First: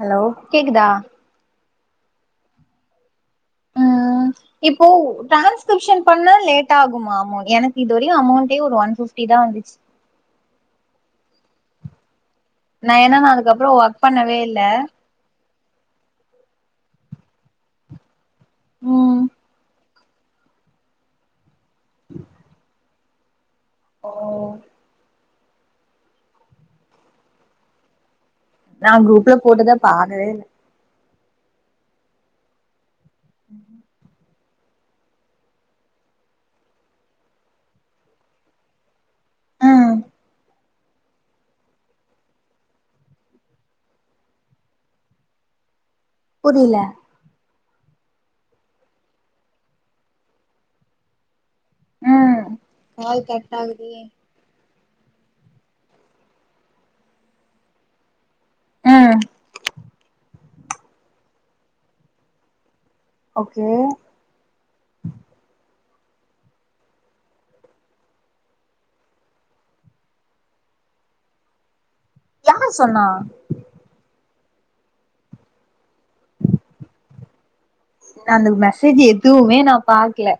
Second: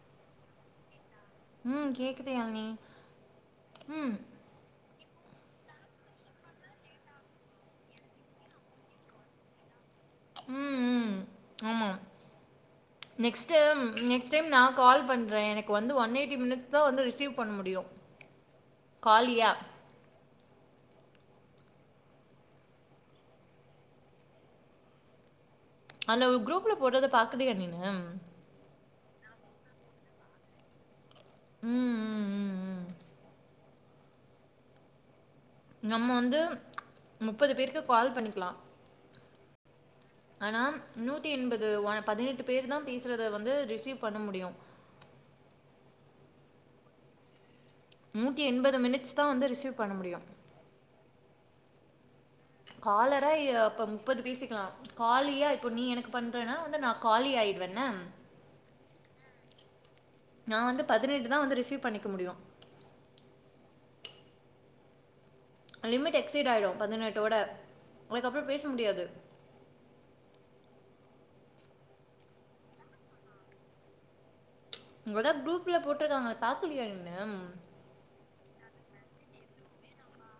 Hello கேக்குதா ம் கேக்குது யாழினி ஹும் ம் இப்போ ட்ரான்ஸ்கிரிப்ஷன் பண்ணா லேட் ஆகுமா மோகி இந்த எனக்கு இதுவரையு அமௌண்டே ஒரு ஒன் ஃபிஃப் டி தா வந்துச்சு ம் ம் ஆமா நா ஏன்னா நா நெக்ஸ்ட்டு அதுக்கப்புறோ ஒர்க் நெக்ஸ்ட் பண்ணவே டைம் இல்ல நா கால் பண்றே எனக்கு வந்து ஒன் எயிட்டி மினிட்ஸ் தா வந்து ரிசீவ் பண்ண முடியு ம் காலியா ஓ அந்த ஒரு குரூப்ல போடடதை பாக்குறியா நீனு நா குரூப்ல போட்டத பாக்கவே இல்ல ம் ம் ம் ம் நம்ம வந்து முப்பது பேருக்கு கால் பண்ணிக்கலா ஆனா நூத்தி எண்பது ஒ பதினெட்டு பேர் தா பேசுறத வந்து ரிசீவ் பண்ண முடியு புரில நூத்தி எண்பது மினிட்ஸ் தா வந்து ரிசீவ் பண்ண முடியு ம் காலரா ய அப்ப முப்பது பேசிக்கலா காலியா இப்போ நீ எனக்கு பண்றன்னா வந்து நா காலி ஆயிடுவேன்ன ம் நா வந்து பதினெட்டு தா வந்து ரிசீவ் பண்ணிக்க முடியு ஓகே லிமிட் எக்சீடு ஆயிடு பதினெட்டோட அதுக்கப்பறோ பேச முடியாது யார் சொன்னா உங்க தா குரூப்ல போட்ருக்காங்க பாக்கலையா நீனு ம் நா அந்த மெசேஜி எதுவுமே நா பாக்கல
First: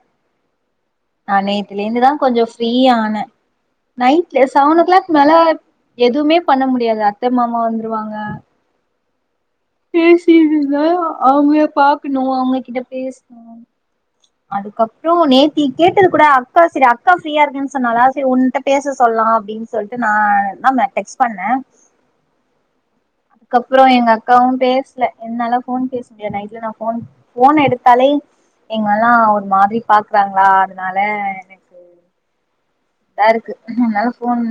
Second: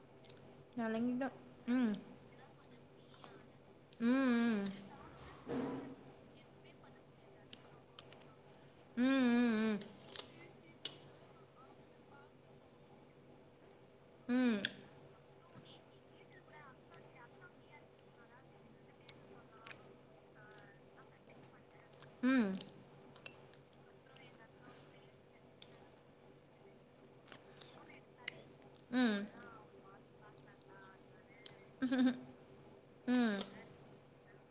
நான் நா இலங்கிட்டேன் ம் நேத்துலேந்துதா கொஞ்சோ ஃபிரீயான ம் நைட்ல செவன் ஓ கிளாக் மேல எதுமே பண்ண முடியாது அத்த மாமா வந்துருவாங்க ம் ம் ம் பேசிகிட்டு இருந்தா அவுங்கள பாக்கணு அவுங்ககிட்ட பேசணு ம் ம் அதுக்கப்பறோ நேத் நீ கேட்டது கூட அக்கா செரி அக்கா ஃப்ரீயா இருக்கேன்னு சொன்னாலா செரி உன்னிட்ட பேச சொல்லலா அப்டின்னு சொல்ட்டு நா நா டெக்ஸ்ட் பண்ணே ம் கப்பறோ எங்க அக்காவு ண்ணண் என்னால ஃபோன் பேச முடியாது நைட்ல நா ஃபோன் ஃபோன் எடுத்தாலே எங்கல்லா ம் ஒரு மாதிரி பாக்குறாங்களா அதனால எனக்கு இதா இருக்கு அதனால ஃபோன்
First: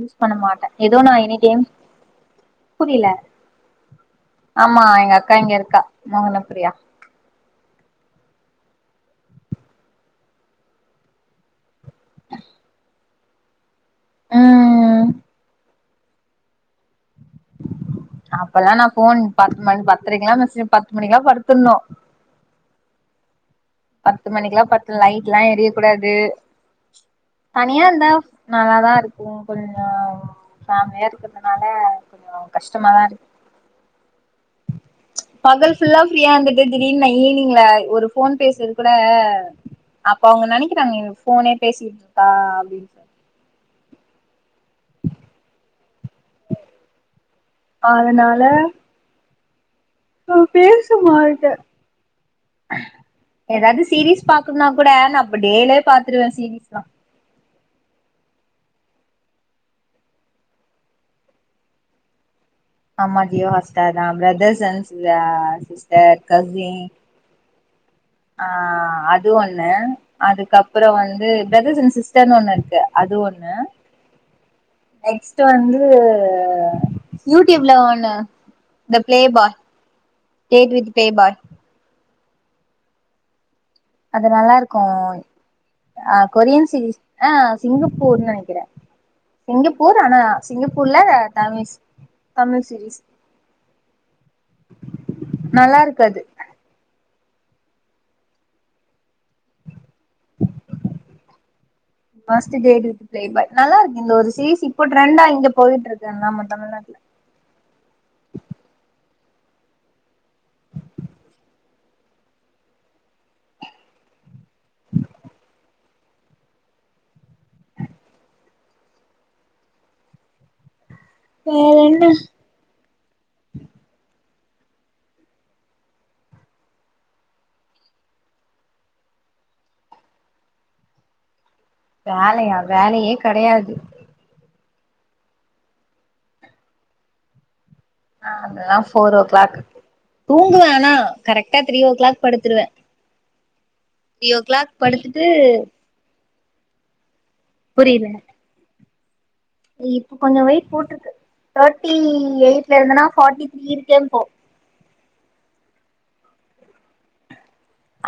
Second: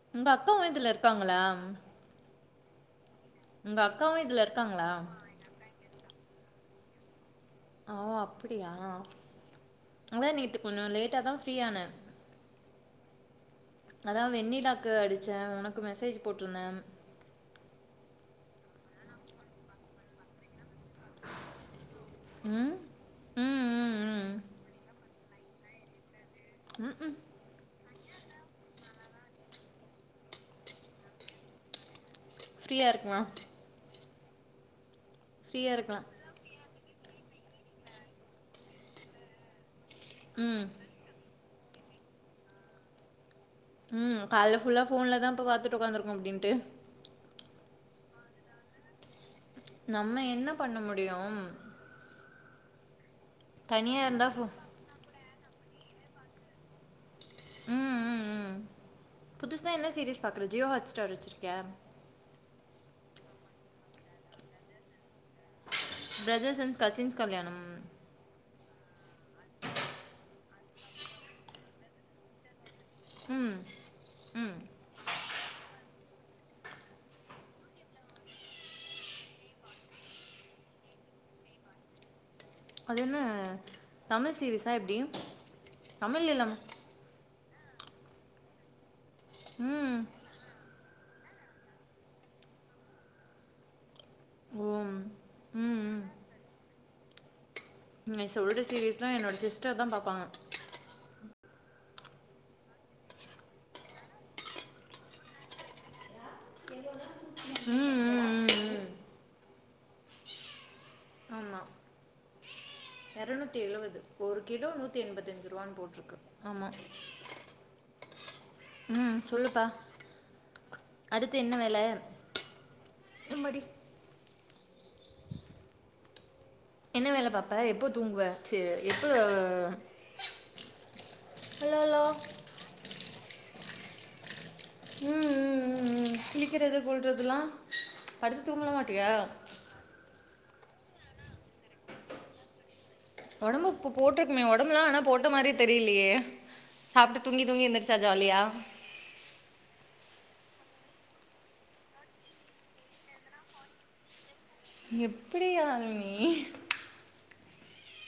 யூஸ் பண்ண உங்கள் மாட்டே அக்காவும் இதில் எதோ ஒன்னு நா இருக்காங்களா இணைத்தேன் புரில ஒங்க அக்காவு இதுல இருக்காங்ளா க்கா இங்க இருக்கா மோகன பிரியா ஓ அப்டியா அதா நேத்து கொஞ்ச லேட்டா தா ஃப்ரீ ஆனே அ அதா வெண்ணிலாக்கு அடிச்சே ஒனக்கு மெசேஜ் போட்ருந்தே அப்பலா நா ஃபோன் பத்து மண் பத்ரைக்லா மெஸேஜ் பத்து மணிக்லா படுத்துர்னு ம் ம் ம் பத்து ம் மணிக்குலா படுத்து லைட்லா எரியக்கூடாது ம் ம் தனியா இருந்தா நல்லாதா இருக்கு கொஞ்சம் ஃபேமிலி யா இருக்கிறதுனால கொஞ்சோ ஃப்ரீயாக கஷ்ட்டமா தா இருக்குமா இருக் பகல் ஃப்ரீயா ஃபுல்லா இருக்கலா ஃப்ரீயா இருந்துட்டு திடீர்னு நா ஈவினிங்ள ஒரு ஃபோன் பேசுறது குட அப்ப அவங்க ம் நெனக்கிறாங்க இவ ஃபோனே பேசிட்ருக்கா அப்டின் ம் கால்ல ஃபுல்லா போன்ல தா இப்ப பாத்துட்டு ஒக்காந்ருக்கோ அப்டின்ட்டு அதுனால நம்ம என்ன பண்ண முடியும் எதாது தனியா சீரீஸ் இருந்தா ஃபோ பாக்குனா குட நா இப்ப டேலே பாத்ருவே சீரீஸ்லா ம் ம் ம் புதுசா என்ன சீரிஸ் பாக்ற ஜியோ ஹாட்ஸ்டார் வச்சிர்க்கியா ஆமா ஜியோ ஹாஸ்டார்தா brothers and ah sis brothers and cousins கல்யாணம் ஆ அது ஒன்னு அதுக்கப்றோ வந்து பிரதர்ஸ் அண்ட் சிஸ்டர்ன்னு ஒன்னு இருக்கு அது ஒன்னு ம் ம் நெக்ஸ்ட்டு வந்து யூடியூப்ல ஒன்னு த பிளே பா கேக்கு வித்து பிளே பா அதுன்னு அது நல்லாருக்கு ஆ தமிழ் இல்லாம கொரியன் சீரீஸ் ஆ சிங்கப்பூர்னு நெனக்கிறே ம் சிங்கப்பூர் ஆனா சிங்கப்பூர்ல தமிஸ் தமிழ் சீரீஸ் ம் நல்லா ம் இருக்கு அது ம் நீ சொல்ற சீரிஸ்லா என்னோட சிஸ்டர் தா பாப்பாங்க worst girl with play boy நல்லாருக்கு இந்த ஒரு சீரீஸ் இப்போ ட்ரெண்டா இங்க பொயிட்ருக்கு நம்ம தமிழ்நாட்ல ம் ம் ம் ம் ஆமா எறநூத்தி எழுவது ஒரு கிலோ நூத்தி எம்பத்தஞ்சிர்வானு போட்ருக்கு ஆமா ம் சொல்லுப்பா அடுத்து என்ன வேல நிம்மதி என்ன வேல பாப்ப எப்ப தூங்குவ சி எப்ப வேலயா வேலயே கெடையாது ம் ம் ம் ம் சிளிக்கறது கொல்றதுலா ஆ அதெல்லா போரோ ஓ கிளாக் தூங்குவே ஆனா கரெக்டா த்ரீ ஓ கிளாக் படுத்துருவே ஒடம்புக்கு இப்ப த்ரீ ஓ போட்ருக்கமே கிளாக் ஒடம்பெல்லா ஆனா போட்ட படுத்துட்டு மாரியே தெரிலயே சாப்ட்டு தூங்கி தூங்கி எந்துருச்சா புரியல ஜாலியா இப்ப கொஞ்ச வெயிட் போட்ருக்கு தேர்ட்டி எயிட்ல இருந்தனா ஃபார்ட்டி த்ரீ இருக்கே இப்போ எப்டி யாழ்னி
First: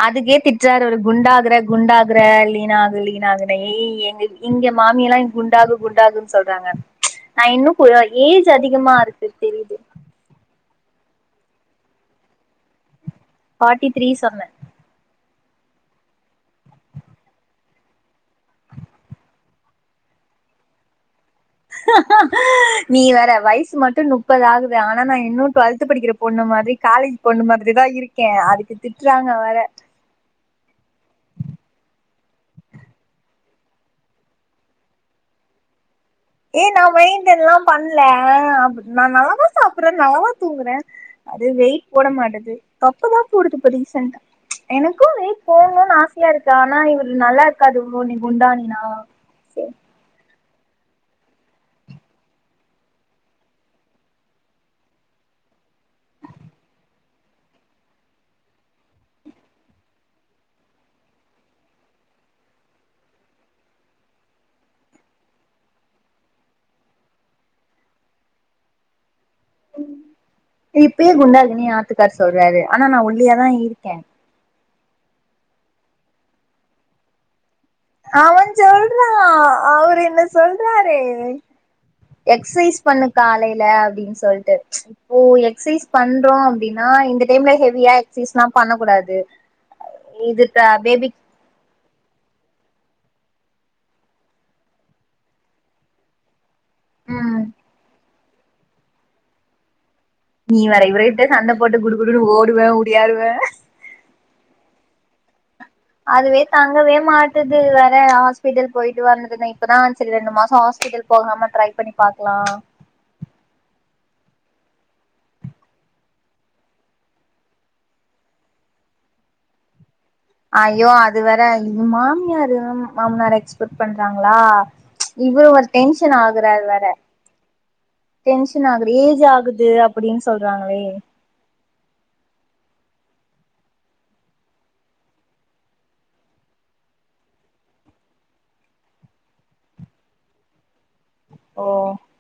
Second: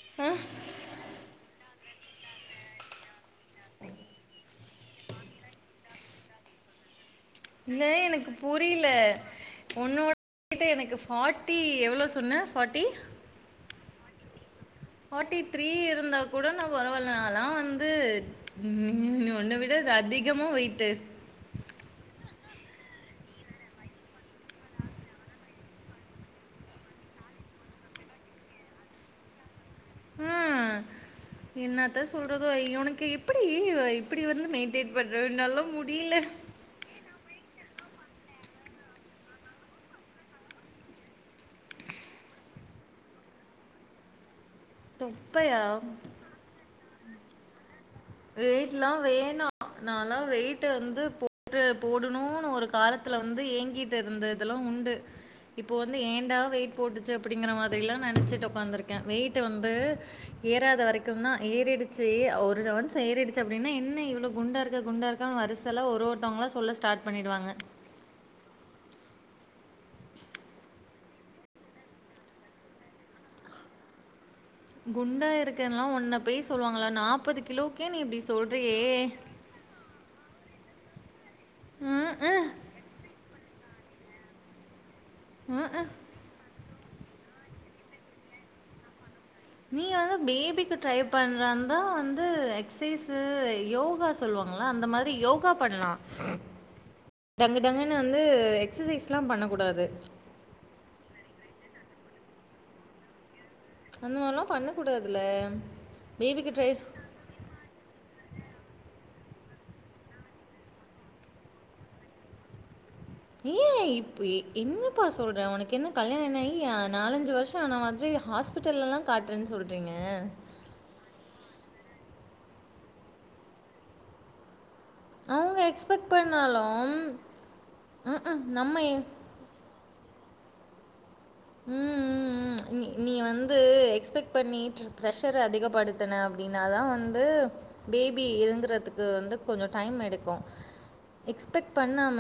அதுக்கே திட் சார் ஒரு குண்டாகுற குண்டாகுற லீனாகு லீனாகுனேய் எங்க இங்க மாமியெல்லா குண்டாகு குண்டாகுன்னு சொல்றாங்க நா இன்னு இல்லை கொஞ்சோ எனக்கு ஏஜ் அதிகமாருக்கு தெரிது ட்ட எனக்கு ஃபார்ட்டி எவ்ளோ சொன்ன ஃபார்ட்டி ஃபாட்டி த்ரீ சொன்னே ஃபார்ட்டி த்ரீ இருந்தா கூட நா பரவாயில்ல நாலாம் வந்து ஒன்ன விட அதி கமா வெய்டு நீ வேற வயசு மட்டு முப்பது ஆகுது ஆனா நா இன்னு டுவெல்த் படிக்கிற பொண்ணு மாதிரி காலேஜ் பொண்ணு மாதிரி தா இருக்கே அதுக்கு திட்றாங்க வேற ம். என்னத்த சொல்றதோ உனக்கு இப்டி இப்டி வந்து மெயின்டெயின் பண்ற என்னால முடியல ஏ நா மெயின்டென்ல்லா பண்ணல அப்ப நா நல்லா தா சாப்ட்றே நல்லாதா தூங்குறே அது வெயிட் போட மாட்டது தொப்பதா போடுது இப்ப ரீசண்ட்டா எனக்கு வெய்ட் தொப்பையா? போடணும்னு ஆசையாருக்கு ஆனா இவர்ரு நல்லா இருக்காது நீ குண்டானீனா நாலா வெயிட்ட வந்து போட்டு போடணுனு ஒரு காலத்துல வந்து ஏங்கி ட்டு இருந்தெல்லா உண்டு இப்போ வந்து ஏண்டா வெயிட் போட்டுச்சு அப்டிங்கிற மாதிரிலா நெனச்சிட்டு உகாந்துருக்கே வெயிட் வந்து ஏறாத வரைக்கும்னா ஏறிடுச்சு ஒரு ரௌன்ஸ் ஏறிடுச்சு அப்டின்னா என்ன இவ்வளவு குண்டா இருக்கா குண்டாருக்கான்னு வ வருசலல்ல ஒருத்தவங்களா சொல்ல ஸ்டார்ட் பண்ணிடுவாங்க பண்ணிடுவாங்க இப்பயே குண்டாறுக்கனு ஆத்துக்காரர் சொல்றாரு ஆனா நா ஒல்லியாதா இருக்கே குண்டா இருக்கன்லா ஒன்ன போய் சொல்லுவாங்களா நாப்பது கிலோக்கு அவன் சொல்றா அவரு என்ன சொல்றாறே ம்ஹ்ம். எக்சசைஸ் பண்ணு காலைல அப்டின்னு சொல்ட்டு ஓ ம்ஹ்ம். எக்ஸசைஸ் பண்றோ அப்டின்னா இந்த டைம்ல ஹெவியா எகஸசைஸ்ல்லா பண்ணக் கூடாது நீ வந்து இது த பேபிக்கு ட்ரை பேபிக் பண்றனு அதா வந்து எக்சசைஸு யோகா சொல்லுவாங்களா அந்த மாதிரி யோகா பண்லா ம் டங்கு டங்கன்னு வந்து எக்சசைஸ்ல்லாம் பண்ணக் கூடாது நீ வேற இவர்கிட்ட சண்ட போட்டு குடு குடுன்னு ஓடுவே ஓடியாறுவே அந்த மாதிரிலா பண்ண கூடாதுல அதுவே தாங்கவே மாட் டுது வேற ஹாஸ்பிட்டல் போய்ட்டு வரந்தது இப்பதா சேரி ரெண்டு மாசோ ஹாஸ்பிடல் போகாம ட்ரை பண்ணி பாக்கலா ஏ இப்போ என்னப்பா சொல்ற உனக்கு என்ன கல்யாணம் ஆகி அ நாலஞ்சு வருஷோ ஆன மாதிரி ஹாஸ் பிட்டல்லெல்லா காட்டுறேன்னு சொல்றீங்க ஐயோ அது வேற இது மாமியாரு மாமனாரு எக்ஸ்பெக்ட் பண்றாங்களா இவரு அவங்க ஒரு எக்ஸ்பெக்ட் டென்ஷன் ஆகுறாரு வேற பண்ணாலும் ம்ம். டென்ஷன் ஆகுது நம்ம ஏஜ் ஆகுது அப்டின்னு சொல்றாங்களே ம் ம் ம் நீ நீ வந்து எக்ஸ்பெக்ட் பண்ணி ப்ரெஷர அதிகப்படுத்தின அப்டின்னாதா வந்து பேபி இதுங்குறதுக்கு வந்து கொஞ்சோ டைம் எடுக்கு ஓ எக்ஸ்பெக்ட் பண்ணாம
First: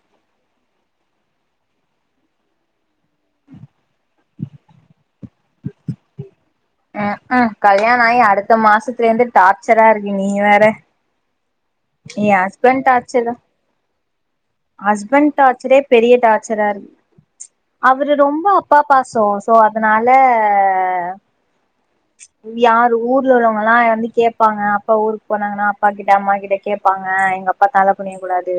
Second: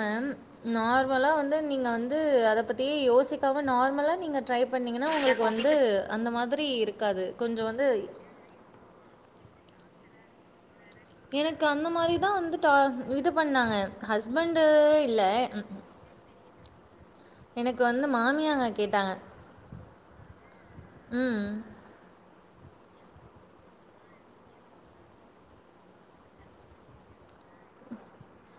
நார்மலா வந்து நீங்க வந்து அத பத்தியே யோசிக்காம நார் மலா நீங்க ட்ரை பண்ணீங்கன்னா உங்களுக்கு வந்து அந்த மாதிரி இருக்காது. கொஞ்சம் வந்து கல்யாணம் ஆகி அடுத்த மாசத்துலருந்து டார்ச்சரா இருக்கு நீ வேற எனக்கு அந்த மாதிரி எ தா வந்து டா ஹஸ்பண்ட் டார்ச்சர் இது தா பண்ணாங்க ஹஸ்பண்டு இல்ல. ஹஸ்பண்ட் டார்ச்சரே பெரிய டார்ச்சராருக்கு எனக்கு வந்து அவரு ரொம்ப மாமியாங்க அப்பா கேட்டாங்க. பாசோ சோ அதனால ம். [inaudible] யாரு ஊர்ல உள்ளவங்கல்லா வந்து கேட்பாங்க அப்பா ஊருக்கு போனாங்கன்னா அப்பா கிட்ட அம்மா கிட்ட கேட்பாங்க எங்க அப் பத்தனால புண்ணியக்க கூடாது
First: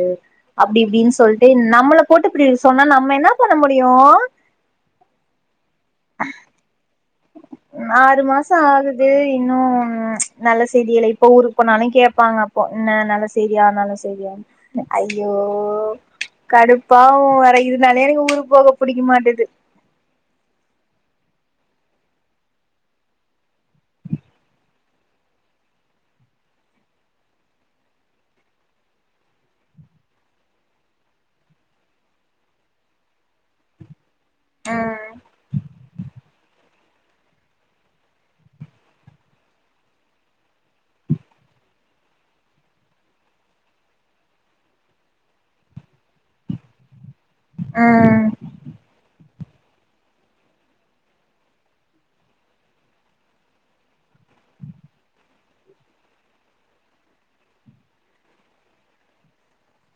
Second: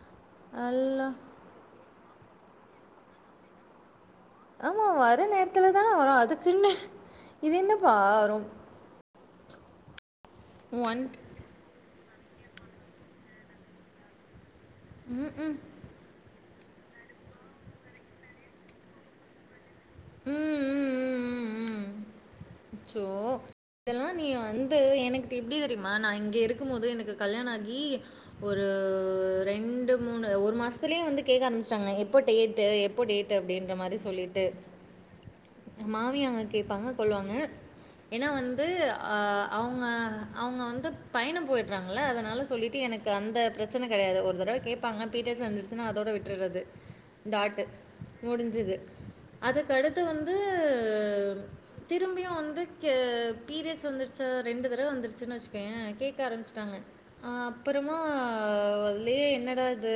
அப்டி அல்லா! இப்டின்னு சொல்லிட்டு நம்மள போட்டு இப்டி சொன்னா நம்ம என்ன பண்ண முடியு ஆமா வர நேரத்துல தான வரு அதுக்குன்னு இது என்னப்பா ஆறு வரும் மாச ஆகுது இன்னு நல்ல செய்தி ஒன் இல்லை இப்ப ஊருக்கு போனாலு கேட்பாங்க அப்போ என்ன நல்ல செய்தியா நல்ல செய்தியான்னு ம், ஐயோ கடுப்பாகு வேற இதுனாலயே எனக்கு ஊருக்கு போக பிடிக்க மாட்டது ம் ம் ம், ம். அச்சோ இதெல்லா நீ வந்து எனக்கு எப்டி தெரியுமா நா இங்க இருக்கும் போது எனக்கு கல்யாண ஆகி ஒரு ரெண்டு மூணு ஒரு மாசத்துலயே வந்து கேட்க ஆரம்பச்சிடாங்க எப்போ டேட் எப்போ டேட் அப்டின்ற மாதிரி சொல்லிட்டு ம் மாமிய அங்க கேட்பாங்க கொல்லுவாங்க ஏன்னா வந்து அவங்க அவங்க வந்து பயண போய்டுறாங்கள அதனால சொல்லிட்டு எனக்கு எனக்கு அந்த பிரச்சன கிடையாது ஒரு தடவ கேட்பாங்க பீரியட்ஸ் வந்துச்சன்னா அதோட விட்டுறது [inaudible] டாட்டு ம் முடிஞ்சுது அதுக்கடுத்து வந்து திரும்பியு வந்து பீரியட்ஸ் வந்துருச்சா ரெண்டு தடவ வந்துருச்சுன்னு வச்சுக்கோய கேட்க ஆரம்பிச்சுட்டாங்க அப்பறமா அலயே என்னடா இது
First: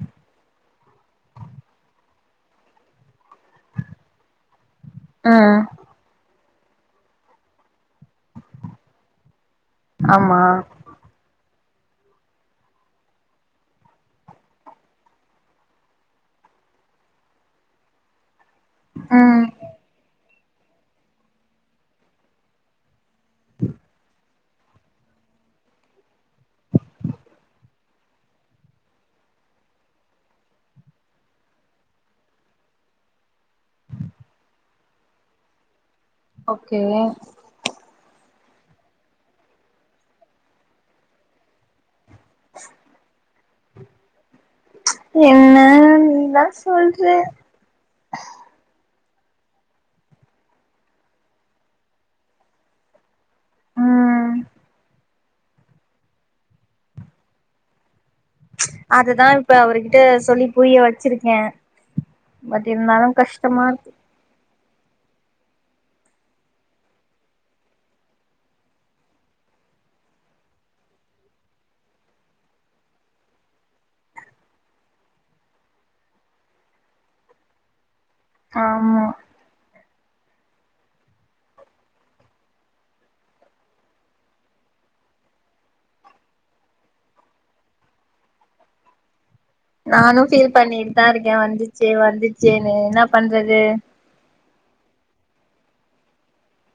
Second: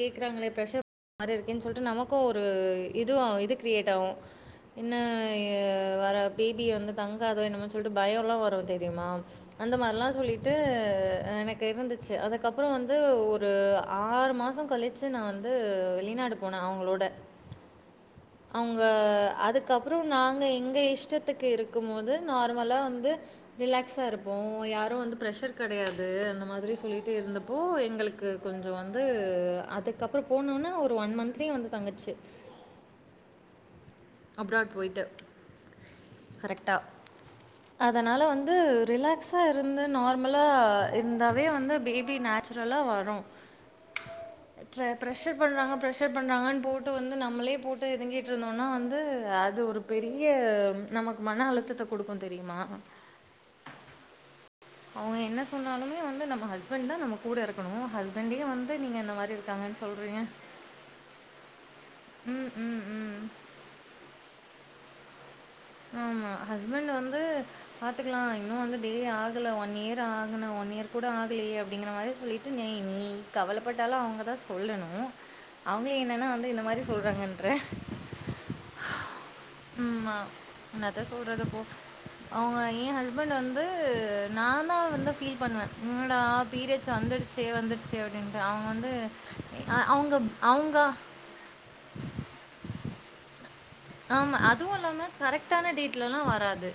கேக்குறாங்களே பிரசர் மாதிரி இருக்கேன்னு சொல்லிட்டு நமக்கும் ஒரு இதுவும் இது கிரியேட் ஆகும் என்ன ம் வர பிபி வந்து தங்காதோ என்னமன்னு சொல்லிட்டு பய எல்லாம் வரும் தெரியுமா அந்த மாதிரிலா ஆமா சொல்லிட்டு எனக்கு இருந்துச்ச அதுக்கப்பற வந்து ஒரு ஆறு மாச கழிச்சு நா வந்து வெளிநாடு போன அவங்களோட [inaudible] அவங்க ம் அதுக்கப்பற நாங்க எங்க எங்க இஷ்டத்துக்கு இருக்கும் போது நார்மலா வந்து ரிலாக்ஸா இருப்போ யாரும் வந்து பிரஷர் கிடையாது அந்த மாதிரி சொல்லிட்டு இருந்தப்போ எங்களுக்கு க்கு கொஞ்ச வந்து அதுக்கப்பற போனோனா ஒரு ஒன் மந்த்லேயே வந்து தங்குச்சு அப்ராட் போயி்ட்டு கரெக்டா ஓகே அதனால வந்து ரிலாக்ஸா இருந்து நார்மலா இருந்தாவே வந்து பேபி பேபி நேச்சுரலா வரு பிரஷர் என்ன பண்றாங்க ப்ரெஷ நீதா பண்றாங்கன்னு போட்டு சொல்ற வந்து நம்மளே போட்டு இதுங்கிட்டு இருந்தோம்னா வந்து அது ஒரு பெரிய நமக்கு மன அழுத்தத்த கொடுக்கும் தெரியுமா ம்ம் அவங்க என்ன சொன்னாலுமே வந்து நம்ம ஹ்பண்ட் தா நம்ம கூட இருக்கணும் ஹ அதுதா இப்ப அவுருகிட்ட சொல்லி புரிய வச்சிருக்க ம் பட் ம் இருந்தாலு ம் கஷ்டமா இரு ஆமா ஹஸ்பண்ட் வந்து பாத்துக்கலா இன்னும் வந்து டெ ஆகல ஒன் இயர் ஆகல ஒன் இயர் கூட ஆகலயே அப்டிங்கிற மாதிரி சொல்லிட்டு நீ கவலைப்பட்டாலு அவங்கதா சொல்லணும் அவங்க என்னன்னா வந்து இந்த மாதிரி சொல்றாங்கன்ற ஆமா உம்மா என்னத சொல்றது போ அவங்க எய ஹஸ்பண்ட் வந்து நான வந்து பண்ணுவ என்னடா பீரியட்ஸ் வந்தடுச்ச ச வந்துருச்சே அப்டின்ற அவங்க வந்து அவங்க அவங்க ன் வந்துச்சே வந்துச்சேன்னு என்ன பண்றது ஆமா அதுவும் இல்லாம கரெக்டான டேட்ல எல்லா வராது